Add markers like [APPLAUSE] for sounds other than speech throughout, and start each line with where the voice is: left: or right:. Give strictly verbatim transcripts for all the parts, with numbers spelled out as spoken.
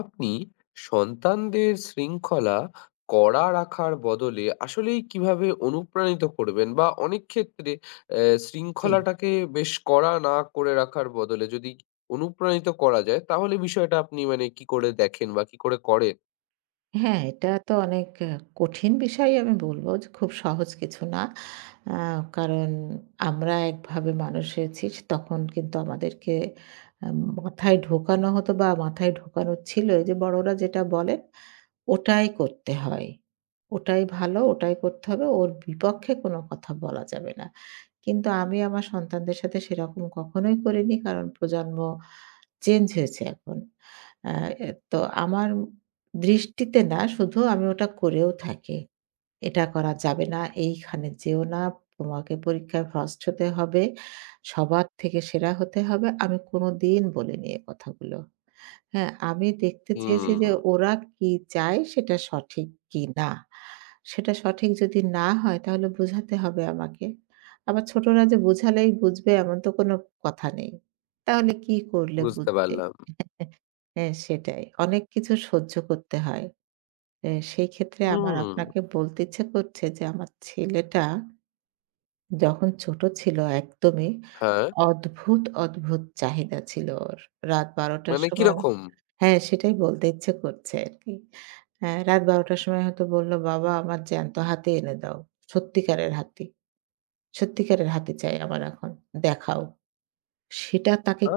left: আপনি সন্তানদের শৃঙ্খলা কড়া রাখার বদলে আসলেই কিভাবে অনুপ্রাণিত করবেন? বা অনেক ক্ষেত্রে অ্যা
right: জি।
left: শৃঙ্খলাটাকে বেশ কড়া না করে রাখার বদলে যদি অনুপ্রাণিত করা যায় তাহলে বিষয়টা আপনি মানে কি করে দেখেন বা কি করে করেন?
right: হ্যাঁ, এটা তো অনেক আ কঠিন বিষয়ই আমি বলব যে খুব সহজ কিছু না। আ কারণ আমরা একভাবে মানুষ হয়েছি, তখন কিন্তু আমাদেরকে আ মাথায় ঢোকানো হতো বা মাথায় ঢোকানো ছিল এই যে বড়রা যেটা বলেন ওটাই করতে হয়। ওটাই ভালো, ওটাই করতে হবে। ওর বিপক্ষে কোনো কথা বলা যাবে না। কিন্তু আমি আমার সন্তানদের সাথে সেরকম কখনোই করিনি। কারণ প্রজন্ম চেঞ্জ হয়েছে এখন। আ এ তো আমার দৃষ্টিতে না, শুধু আমি ওটা করেও থাকি। এটা করা যাবে না, এইখানে যেও না, তোমাকে পরীক্ষায় ফার্স্ট হতে হবে, সবার থেকে সেরা হতে হবে। আমি কোনোদিন বলিনি এ কথাগুলো। হ্যাঁ, আমি দেখতে চেয়েছি যে
left: হুম,
right: ওরা কি চায়, সেটা সঠিক কিনা। সেটা সঠিক যদি না হয় তাহলে বোঝাতে হবে আমাকে। আবার ছোটরা যে বোঝালেই বুঝবে, এমন তো কোনো কথা নেই। তাহলে কি করলে
left: বুঝতে
right: বুঝবে?
left: পারলাম।
right: হ্যাঁ, সেটাই। অনেক কিছু সহ্য করতে হয়। এ সেই ক্ষেত্রে আমার
left: হুম,
right: আপনাকে বলতে ইচ্ছে করছে যে আমার ছেলেটা যখন ছোট ছিল একদমই
left: হ্যাঁ,
right: অদ্ভুত, অদ্ভুত চাহিদা ছিল ওর। রাত বারো টার
left: মানে
right: সময়,
left: কিরকম?
right: হ্যাঁ, সেটাই বলতে ইচ্ছে করছে আরকি। হ্যাঁ, রাত বারো টার সময় হয়তো বলল, "বাবা আমার জ্যান্ত হাতি এনে দাও। সত্যিকারের হাতি। সত্যিকারের হাতি চাই আমার এখন। দেখাও।" সেটা তাকে
left: আ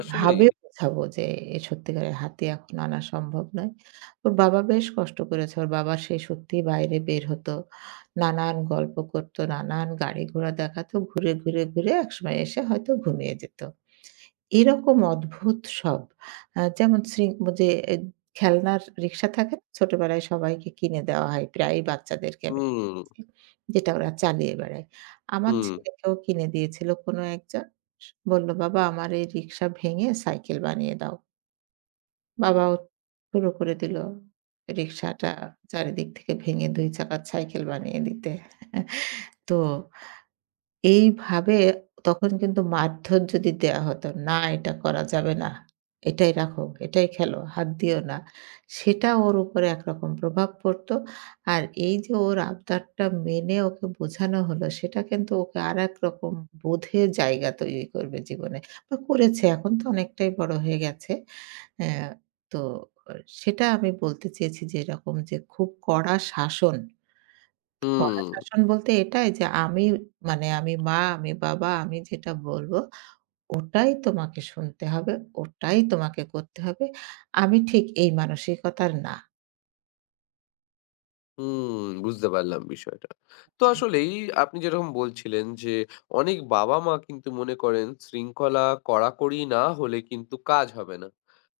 left: আসলেই।
right: বোঝাবো যে এ সত্যিকারের হাতি এখন আনা সম্ভব নয়। ওর বাবা বেশ কষ্ট করেছে। ওর বাবা সে সত্যিই বাইরে বের হতো। নানান গল্প করত, নানান গাড়ি ঘোড়া দেখাতো। ঘুরে, ঘুরে, ঘুরে একসময় এসে হয়তো ঘুমিয়ে যেত। এরকম অদ্ভুত সব। আ যেমন শ্রি যে এ খেলনার রিক্সা থাকে না? ছোটবেলায় সবাইকে কিনে দেওয়া হয়। প্রায়ই বাচ্চাদেরকে আমি
left: হুম,
right: দেখেছি। যেটা ওরা চালিয়ে বেড়ায়। আমার
left: হুম,
right: ছেলেকেও কিনে দিয়েছিল কোনো একজন। বলল, "বাবা আমার এই রিক্সা ভেঙে সাইকেল বানিয়ে দাও।" বাবাও শুরু করে দিল রিক্সাটা চারিদিক থেকে ভেঙে দুই চাকার সাইকেল বানিয়ে দিতে। তো এইভাবে তখন কিন্তু মারধর যদি দেয়া হতো, "না এটা করা যাবে না। এটাই রাখো, এটাই খেলো, হাত দিও না।" সেটা ওর উপরে একরকম প্রভাব পড়তো। আর এই যে ওর আবদারটা মেনে ওকে বোঝানো হলো, সেটা কিন্তু ওকে আরেক রকম বোধের জায়গা তৈরি করবে জীবনে। বা করেছে, এখন তো অনেকটাই বড় হয়ে গেছে। অ্যা তো সেটা আমি বলতে চেয়েছি যে এরকম যে খুব কড়া শাসন,
left: হুম।
right: কড়া শাসন বলতে এটাই যে আমি, মানে আমি মা, আমি বাবা, আমি যেটা বলব ওটাই তোমাকে শুনতে হবে, ওটাই তোমাকে করতে হবে। আমি ঠিক এই মানসিকতার না।
left: হুম, বুঝতে পারলাম বিষয়টা। তো
right: জি।
left: আসলেই আপনি যেরকম বলছিলেন যে, অনেক বাবা-মা কিন্তু মনে করেন শৃঙ্খলা কড়াকড়ি না হলে কিন্তু কাজ হবে না।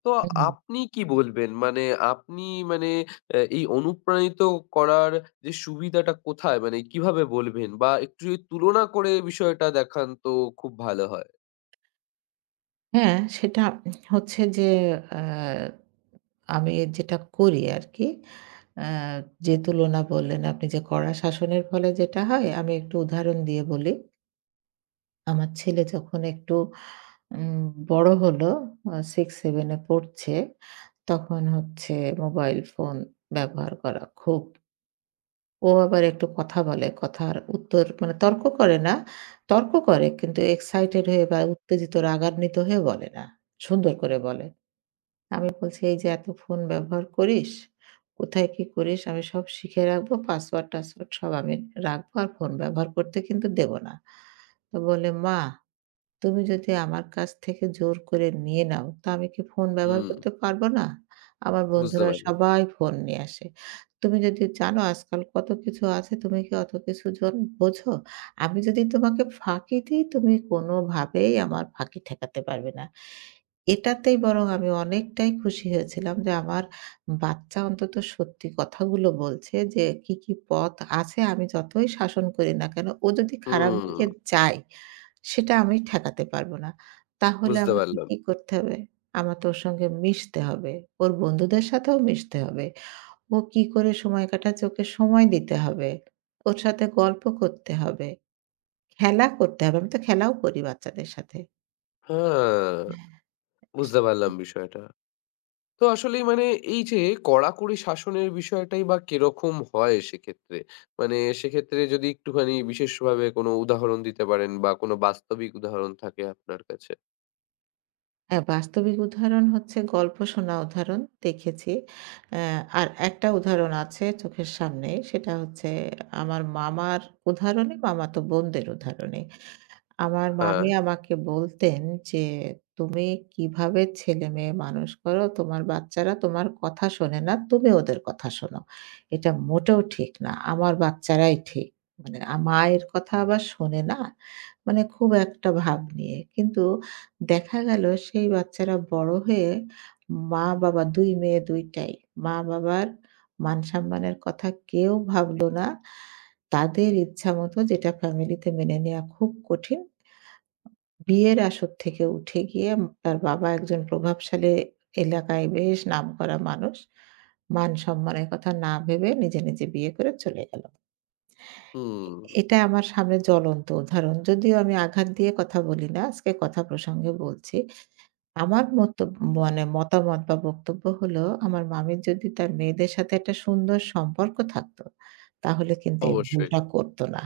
left: তো
right: হুম,
left: আপনি কি বলবেন? মানে আপনি মানে অ্যা এই অনুপ্রাণিত করার যে সুবিধাটা কোথায়? মানে কিভাবে বলবেন? বা একটু যদি তুলনা করে বিষয়টা দেখান তো খুব ভালো হয়।
right: হ্যাঁ, সেটা হচ্ছে যে আ আমি যেটা করি আরকি, আ যে তুলনা বললেন আপনি যে কড়া শাসনের ফলে যেটা হয় আমি একটু উদাহরণ দিয়ে বলি। আমার ছেলে যখন একটু উম বড় হলো, আ ছয় সাত এ পড়ছে। তখন হচ্ছে মোবাইল ফোন ব্যবহার করা খুব। ও আবার একটু কথা বলে। কথার উত্তর, মানে তর্ক করে না। তর্ক করে কিন্তু এক্সাইটেড হয়ে বা উত্তেজিত রাগান্বিত হয়ে বলে না। সুন্দর করে বলে। আমি বলছি, "এই যে এত ফোন ব্যবহার করিস, কোথায় কি করিস আমি সব শিখে রাখবো। পাসওয়ার্ড-টাসওয়ার্ড সব আমি রাখবো। আর ফোন ব্যবহার করতে কিন্তু দেব না।" তো বলে, "মা, তুমি যদি আমার কাছ থেকে জোর করে নিয়ে নাও, তো আমি কি ফোন ব্যবহার
left: হুম,
right: করতে পারব না? আমার
left: বুঝতে
right: বন্ধুরা
left: পারলাম।
right: সবাই ফোন নিয়ে আসে। তুমি যদি জানো আজকাল কত কিছু আছে, তুমি কি অত কিছু জন বোঝো? আমি যদি তোমাকে ফাঁকি দিই, তুমি কোনোভাবেই আমার ফাঁকি ঠেকাতে পারবে না।" এটাতেই বরং আমি অনেকটাই খুশি হয়েছিলাম যে আমার বাচ্চা অন্তত সত্যি কথাগুলো বলছে যে কি, কি পথ আছে। আমি যতই শাসন করি না কেন, ও যদি খারাপ
left: হুম,
right: দিকে যায় সেটা আমি ঠেকাতে পারব না। তাহলে
left: বুঝতে
right: আমাকে
left: পারলাম।
right: কি করতে হবে? আমার তো ওর সঙ্গে মিশতে হবে। ওর বন্ধুদের সাথেও মিশতে হবে। ও কি করে সময় কাটাচ্ছে, ওকে সময় দিতে হবে। ওর সাথে গল্প করতে হবে। খেলা করতে হবে। আমি তো খেলাও করি বাচ্চাদের সাথে।
left: হ্যাঁ, বুঝতে পারলাম বিষয়টা। তো আসলেই মানে এই যে কড়াকড়ি শাসনের বিষয়টাই বা কিরকম হয় সেক্ষেত্রে? মানে সেক্ষেত্রে যদি একটুখানি বিশেষভাবে কোনো উদাহরণ দিতে পারেন বা কোনো বাস্তবিক উদাহরণ থাকে আপনার কাছে।
right: হ্যাঁ, বাস্তবিক উদাহরণ হচ্ছে গল্প শোনা উদাহরণ দেখেছি। অ্যা আর একটা উদাহরণ আছে চোখের সামনে। সেটা হচ্ছে আমার মামার উদাহরণে, মামাতো বোনদের উদাহরণে। আমার
left: হ্যাঁ,
right: মামি আমাকে বলতেন যে, "তুমি কিভাবে ছেলেমেয়ে মানুষ করো? তোমার বাচ্চারা তোমার কথা শোনে না, তুমি ওদের কথা শোনো। এটা মোটেও ঠিক না। আমার বাচ্চারাই ঠিক।" মানে আ মায়ের কথা আবার শোনে না। মানে খুব একটা ভাব নিয়ে। কিন্তু দেখা গেল সেই বাচ্চারা বড় হয়ে মা-বাবা, দুই মেয়ে দুই টাই, মা-বাবার মান-সম্মানের কথা কেউ ভাবলো না। তাদের ইচ্ছামত যেটা ফ্যামিলিতে মেনে নেয়া খুব কঠিন, বিয়ের আসর থেকে উঠে গিয়ে, উম তার বাবা একজন প্রভাবশালী এলাকায় বেশ নামকরা মানুষ, মান সম্মানের কথা না ভেবে নিজে, নিজে বিয়ে করে চলে গেল। এ
left: হুম,
right: এটা আমার সামনে জ্বলন্ত উদাহরণ। যদিও আমি আঘাত দিয়ে কথা বলি না, আজকে কথা প্রসঙ্গে বলছি। আমার মতো, মানে মতামত বা বক্তব্য হলো, আমার মামির যদি তার মেয়েদের সাথে একটা সুন্দর সম্পর্ক থাকতো, তাহলে কিন্তু এই
left: অবশ্যই
right: ভুলটা করত না।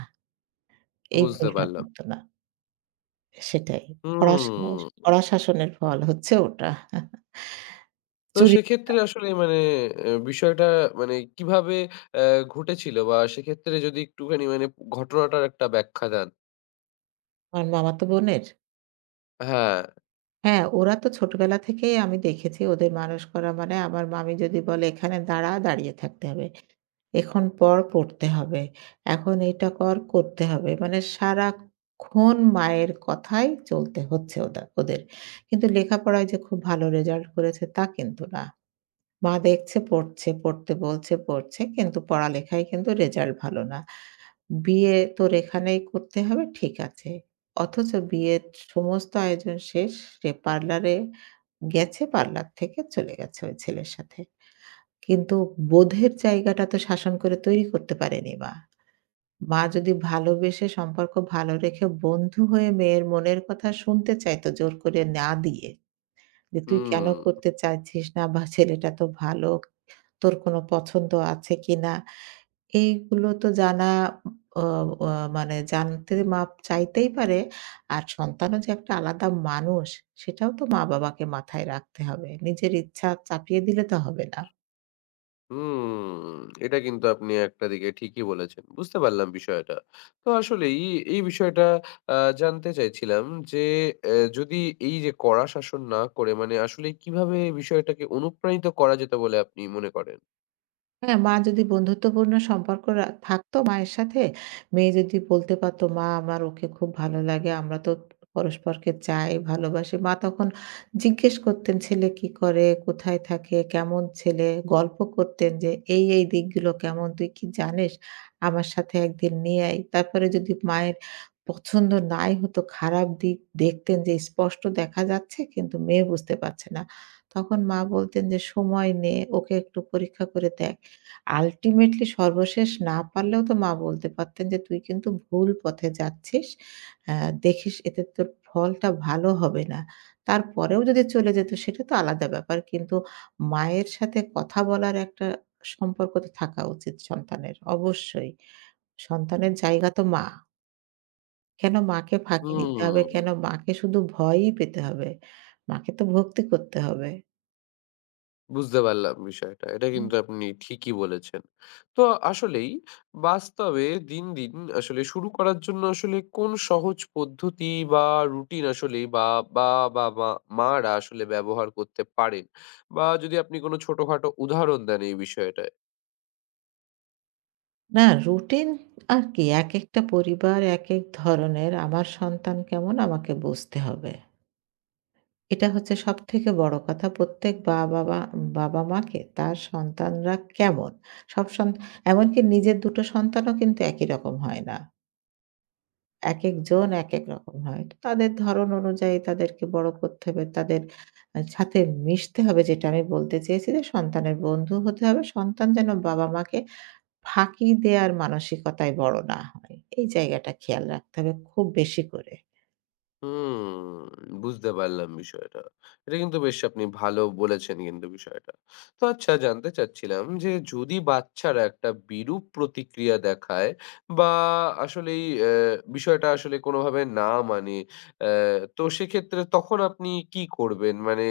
right: এই
left: বুঝতে
right: ভুলটা
left: পারলাম।
right: করত না। সেটাই। কড়া শাস
left: হুম,
right: কড়া শাসনের ফল হচ্ছে ওটা।
left: তো
right: চুরি
left: সেক্ষেত্রে আসলে মানে অ্যা বিষয়টা মানে কিভাবে অ্যা ঘটেছিল বা সেক্ষেত্রে যদি একটুখানি মানে ঘটনাটার একটা ব্যাখ্যা দেন?
right: আমার মামাতো বোনের।
left: হ্যাঁ,
right: হ্যাঁ, ওরা তো ছোটবেলা থেকেই আমি দেখেছি ওদের মানুষ করা, মানে আমার মামি যদি বলে, "এখানে দাঁড়া, দাঁড়িয়ে থাকতে হবে। এখন পড়, পড়তে হবে। এখন এটা কর, করতে হবে।" মানে সারাক্ষণ মায়ের কথাই চলতে হচ্ছে ওদা ওদের। কিন্তু লেখাপড়ায় যে খুব ভালো রেজাল্ট করেছে তা কিন্তু না। মা দেখছে পড়ছে, পড়তে বলছে পড়ছে, কিন্তু পড়ালেখায় কিন্তু রেজাল্ট ভালো না। বিয়ে তোর এখানেই করতে হবে, ঠিক আছে। অথচ বিয়ের সমস্ত আয়োজন শেষ। সে পার্লারে গেছে, পার্লার থেকে চলে গেছে ওই ছেলের সাথে। কিন্তু বোধের জায়গাটা তো শাসন করে তৈরি করতে পারেনি মা। মা যদি ভালোবেসে সম্পর্ক ভালো রেখে বন্ধু হয়ে মেয়ের মনের কথা শুনতে চাইতো, জোর করে না দিয়ে, যে "তুই কেন
left: হুম।
right: করতে চাইছিস না? বা ছেলেটা তো ভালো। তোর কোনো পছন্দ আছে কিনা?" এইগুলো তো জানা, অ অ মানে জানতে মাপ চাইতেই পারে। আর সন্তানও যে একটা আলাদা মানুষ, সেটাও তো মা-বাবাকে মাথায় রাখতে হবে। নিজের ইচ্ছা চাপিয়ে দিলে তো হবে না।
left: হুম, এটা কিন্তু আপনি একটা দিকে ঠিকই বলেছেন। বুঝতে পারলাম বিষয়টা। তো আসলেই এই এই বিষয়টা আ জানতে চাইছিলাম যে, এ যদি এই যে কড়া শাসন না করে মানে আসলে কিভাবে এই বিষয়টাকে অনুপ্রাণিত করা যেত বলে আপনি মনে করেন?
right: হ্যাঁ, মা যদি বন্ধুত্বপূর্ণ সম্পর্ক রা থাকতো মায়ের সাথে, মেয়ে যদি বলতে পারতো, "মা, আমার ওকে খুব ভালো লাগে। আমরা তো পরস্পরকে চাই, ভালোবাসি।" মা তখন জিজ্ঞেস করতেন, "ছেলে কি করে? কোথায় থাকে? কেমন ছেলে?" গল্প করতেন যে, "এই, এই দিকগুলো কেমন? তুই কি জানিস? আমার সাথে একদিন নিয়ে আয়।" তারপরে যদি মায়ের পছন্দ নাই হতো, খারাপ দিক দেখতেন যে স্পষ্ট দেখা যাচ্ছে কিন্তু মেয়ে বুঝতে পারছে না, তখন মা বলতেন যে, "সময় নে, ওকে একটু পরীক্ষা করে দেখ।" আল্টিমেটলি সর্বশেষ না পারলেও তো মা বলতে পারতেন যে, "তুই কিন্তু ভুল পথে যাচ্ছিস। আ দেখিস এতে তোর ফলটা ভালো হবে না।" তারপরেও যদি চলে যেত সেটা তো আলাদা ব্যাপার। কিন্তু মায়ের সাথে কথা বলার একটা সম্পর্ক তো থাকা উচিত সন্তানের অবশ্যই। সন্তানের জায়গা তো মা। কেন মাকে ফাঁকি দিতে হবে?
left: হুম।
right: কেন মাকে শুধু ভয়ই পেতে হবে? মাকে তো ভক্তি করতে হবে।
left: বুঝতে পারলাম বিষয়টা। এটা
right: উম
left: কিন্তু আপনি ঠিকই বলেছেন। তো আসলেই বাস্তবে দিন, দিন আসলে শুরু করার জন্য আসলে কোন সহজ পদ্ধতি বা রুটিন আসলেই বাবা বা মা মারা আসলে ব্যবহার করতে পারেন? বা যদি আপনি কোন ছোটখাটো উদাহরণ দেন এই বিষয়টায়?
right: না, রুটিন আর কি, একেকটা পরিবার একেক ধরনের। আমার সন্তান কেমন আমাকে বুঝতে হবে। এটা হচ্ছে সবথেকে বড় কথা। প্রত্যেক বা-বাবা বাবা-মাকে তার সন্তানরা কেমন? সব সন এমনকি নিজের দুই টো সন্তানও কিন্তু একই রকম হয় না। একেকজন একেক রকম হয়। তো তাদের ধরন অনুযায়ী তাদেরকে বড় করতে হবে। তাদের আ সাথে মিশতে হবে, যেটা আমি বলতে চেয়েছি যে সন্তানের বন্ধু হতে হবে। সন্তান যেন বাবা-মাকে ফাঁকি দেয়ার মানসিকতায় বড় না হয়, এই জায়গাটা খেয়াল রাখতে হবে খুব বেশি করে।
left: হুম, বুঝতে পারলাম বিষয়টা। এটা কিন্তু বেশ আপনি ভালো বলেছেন কিন্তু বিষয়টা। তো আচ্ছা জানতে চাচ্ছিলাম যে যদি বাচ্চারা একটা বিরূপ প্রতিক্রিয়া দেখায় বা আসলেই অ্যা বিষয়টা আসলে কোনোভাবে না মানে, অ্যা তো সেক্ষেত্রে তখন আপনি কি করবেন? মানে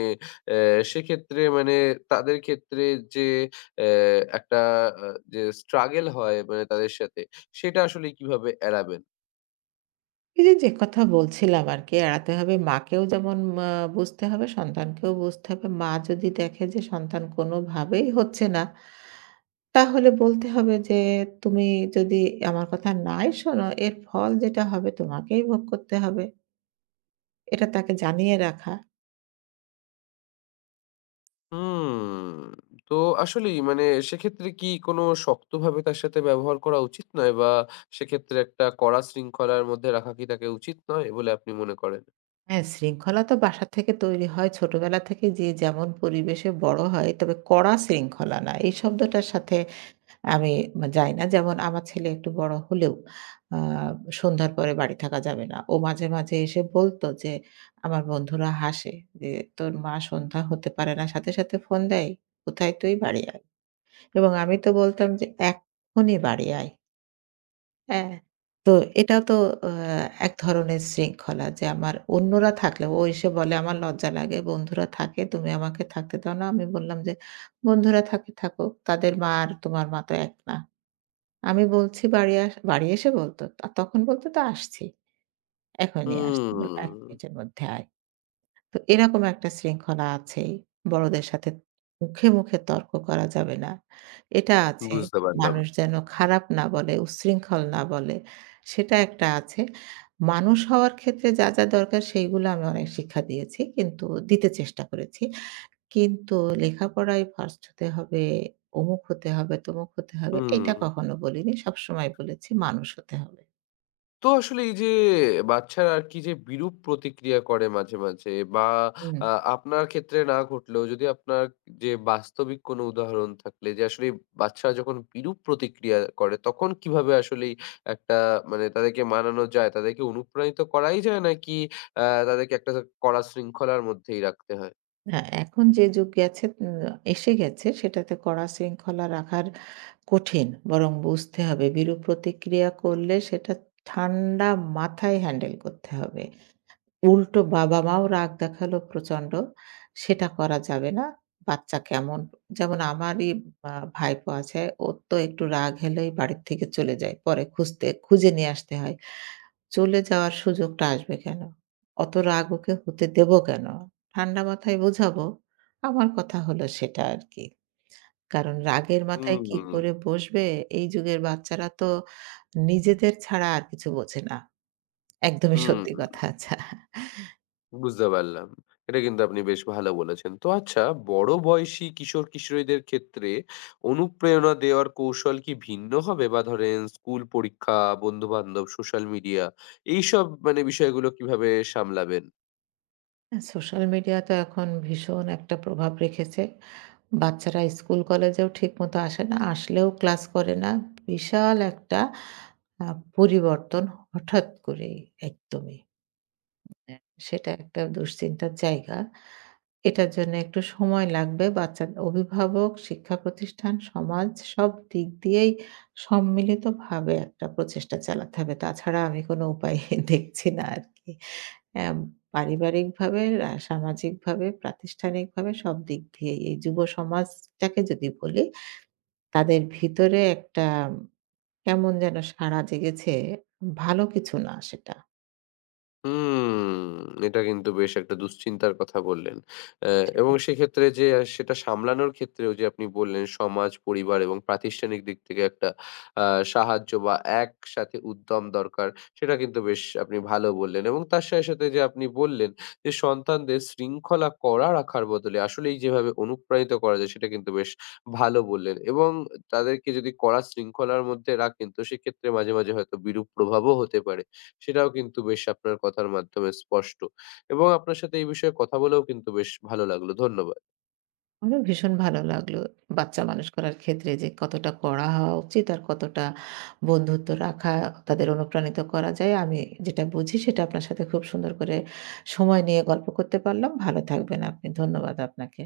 left: অ্যা সেক্ষেত্রে মানে তাদের ক্ষেত্রে যে অ্যা একটা আ যে struggle হয় মানে তাদের সাথে, সেটা আসলে কিভাবে এড়াবেন?
right: এই যে, যে কথা বলছিলাম আরকি, এড়াতে হবে। মাকেও যেমন, মা বুঝতে হবে, সন্তানকেও বুঝতে হবে। মা যদি দেখে যে সন্তান কোনোভাবেই হচ্ছে না, তাহলে বলতে হবে যে, "তুমি যদি আমার কথা নাই শোনো, এর ফল যেটা হবে তোমাকেই ভোগ করতে হবে।" এটা তাকে জানিয়ে রাখা।
left: হুম। তো আসলেই মানে সেক্ষেত্রে কি কোনো শক্তভাবে তার সাথে ব্যবহার করা উচিত নয়? বা সেক্ষেত্রে একটা কড়া শৃঙ্খলার মধ্যে রাখা কি তাকে উচিত নয় বলে আপনি মনে করেন?
right: হ্যাঁ, শৃঙ্খলা তো বাসা থেকে তৈরি হয়। ছোটবেলা থেকে যে যেমন পরিবেশে বড় হয়, তবে কড়া শৃঙ্খলা না, এই শব্দটার সাথে আমি মা যাই না। যেমন আমার ছেলে একটু বড় হলেও আ সন্ধ্যার পরে বাড়ি থাকা যাবে না। ও মাঝে, মাঝে এসে বলত যে, আমার বন্ধুরা হাসে যে, "তোর মা সন্ধ্যা হতে পারে না, সাথে, সাথে ফোন দেয়। কোথায় তুই? বাড়ি আয়।" এবং আমি তো বলতাম যে, "এক্ষুনি বাড়ি আয়।" হ্যাঁ। তো এটা তো আ এক ধরনের শৃঙ্খলা। যে আমার অন্যরা থাকলেও ও এসে বলে, "আমার লজ্জা লাগে। বন্ধুরা থাকে, তুমি আমাকে থাকতে দাও না।" আমি বললাম যে, "বন্ধুরা থাকে থাকুক। তাদের মা আর তোমার মা তো এক না।" আমি বলছি বাড়ি আস বাড়ি এসে বলত। তখন বলত, তো আসছি। এখনই আসতে বল, এক
left: হুম,
right: মিনিটের মধ্যে আয়। তো এরকম একটা শৃঙ্খলা আছেই। বড়দের সাথে মুখে, মুখে তর্ক করা যাবে না, এটা আছে।
left: বুঝতে পারলাম।
right: মানুষ যেন খারাপ না বলে, উচ্ছৃঙ্খল না বলে, সেটা একটা আছে। মানুষ হওয়ার ক্ষেত্রে যা, যা দরকার সেইগুলো আমি অনেক শিক্ষা দিয়েছি। কিন্তু দিতে চেষ্টা করেছি। কিন্তু লেখাপড়ায় ফার্স্ট হতে হবে, অমুক হতে হবে, তমুক হতে হবে, এটা
left: হুম।
right: কখনো বলিনি। সবসময় বলেছি মানুষ হতে হবে।
left: তো আসলে এই যে বাচ্চারা আর কি যে বিরূপ প্রতিক্রিয়া করে মাঝে, মাঝে বা
right: হুম।
left: আ আপনার ক্ষেত্রে না ঘটলেও যদি আপনার যে বাস্তবিক কোনো উদাহরণ থাকলে যে আসলে বাচ্চারা যখন বিরূপ প্রতিক্রিয়া করে তখন কিভাবে আসলেই একটা মানে তাদেরকে মানানো যায়? তাদেরকে অনুপ্রাণিত করাই যায় নাকি আ তাদেরকে একটা কড়া শৃঙ্খলার মধ্যেই রাখতে হয়?
right: হ্যাঁ, এখন যে যুগ গেছে, উম এসে গেছে, সেটাতে কড়া শৃঙ্খলা রাখার কঠিন। বরং বুঝতে হবে বিরূপ প্রতিক্রিয়া করলে সেটা ঠান্ডা মাথায় হ্যান্ডেল করতে হবে। উল্টো বাবা-মাও রাগ দেখালো প্রচণ্ড, সেটা করা যাবে না। বাচ্চা কেমন, যেমন আমারই আ ভাইপো আছে, ওর তো একটু রাগ হলেই বাড়ির থেকে চলে যায়। পরে খুঁজতে খুঁজে নিয়ে আসতে হয়। চলে যাওয়ার সুযোগটা আসবে কেন? অত রাগ ওকে হতে দেব কেন? ঠান্ডা মাথায় বোঝাবো। আমার কথা হলো সেটা আরকি। কারণ রাগের
left: হুম,
right: মাথায় কি
left: হুম,
right: করে বসবে? এই যুগের বাচ্চারা তো নিজেদের ছাড়া আর কিছু বোঝে না। একদমই
left: হুম,
right: সত্যি
left: হুম।
right: কথা। আচ্ছা।
left: বুঝতে পারলাম। এটা কিন্তু আপনি বেশ ভালো বলেছেন। তো আচ্ছা বড় বয়সী কিশোর-কিশোরীদের ক্ষেত্রে অনুপ্রেরণা দেওয়ার কৌশল কি ভিন্ন হবে? বা ধরেন স্কুল পরীক্ষা, বন্ধু-বান্ধব, সোশ্যাল মিডিয়া এইসব মানে বিষয়গুলো কিভাবে সামলাবেন?
right: সোশ্যাল মিডিয়া তো এখন ভীষণ একটা প্রভাব রেখেছে। বাচ্চারা স্কুল কলেজেও ঠিকমতো আসে না, আসলেও ক্লাস করে না। বিশাল একটা আ পরিবর্তন হঠাৎ করেই, একদমই। হ্যাঁ, সেটা একটা দুশ্চিন্তার জায়গা। এটার জন্য একটু সময় লাগবে। বাচ্চার অভিভাবক, শিক্ষা প্রতিষ্ঠান, সমাজ, সব দিক দিয়েই সম্মিলিতভাবে একটা প্রচেষ্টা চালাতে হবে। তাছাড়া আমি কোনো উপায় [LAUGHS] দেখছি না আরকি। অ্যাম পারিবারিকভাবে, আ সামাজিকভাবে, প্রাতিষ্ঠানিকভাবে সব দিক দিয়েই এই যুব সমাজটাকে যদি বলি, তাদের ভিতরে একটা কেমন যেন সাড়া জেগেছে, ভালো কিছু না সেটা।
left: হুম, এটা কিন্তু বেশ একটা দুশ্চিন্তার কথা বললেন। অ্যা এবং সেক্ষেত্রে যে আ সেটা সামলানোর ক্ষেত্রেও যে আপনি বললেন সমাজ, পরিবার এবং প্রাতিষ্ঠানিক দিক থেকে একটা আ সাহায্য বা একসাথে উদ্যম দরকার, সেটা কিন্তু বেশ আপনি ভালো বললেন। এবং তার সাথে, সাথে যে আপনি বললেন যে সন্তানদের শৃঙ্খলা করা রাখার বদলে আসলেই যেভাবে অনুপ্রাণিত করা যায় সেটা কিন্তু বেশ ভালো বললেন। এবং তাদেরকে যদি কড়া শৃঙ্খলার মধ্যে রাখেন তো সেক্ষেত্রে মাঝে, মাঝে হয়তো বিরূপ প্রভাবও হতে পারে। সেটাও কিন্তু বেশ আপনার কথার মাধ্যমে স্পষ্ট। এবং আপনার সাথে এই বিষয়ে কথা বলেও কিন্তু বেশ ভালো লাগলো। ধন্যবাদ।
right: আমারও ভীষণ ভালো লাগলো, বাচ্চা মানুষ করার ক্ষেত্রে যে কতটা কড়া হওয়া উচিত আর কতটা বন্ধুত্ব রাখা, তাদের অনুপ্রাণিত করা যায়। আমি যেটা বুঝি সেটা আপনার সাথে খুব সুন্দর করে সময় নিয়ে গল্প করতে পারলাম। ভালো থাকবেন আপনি। ধন্যবাদ আপনাকে।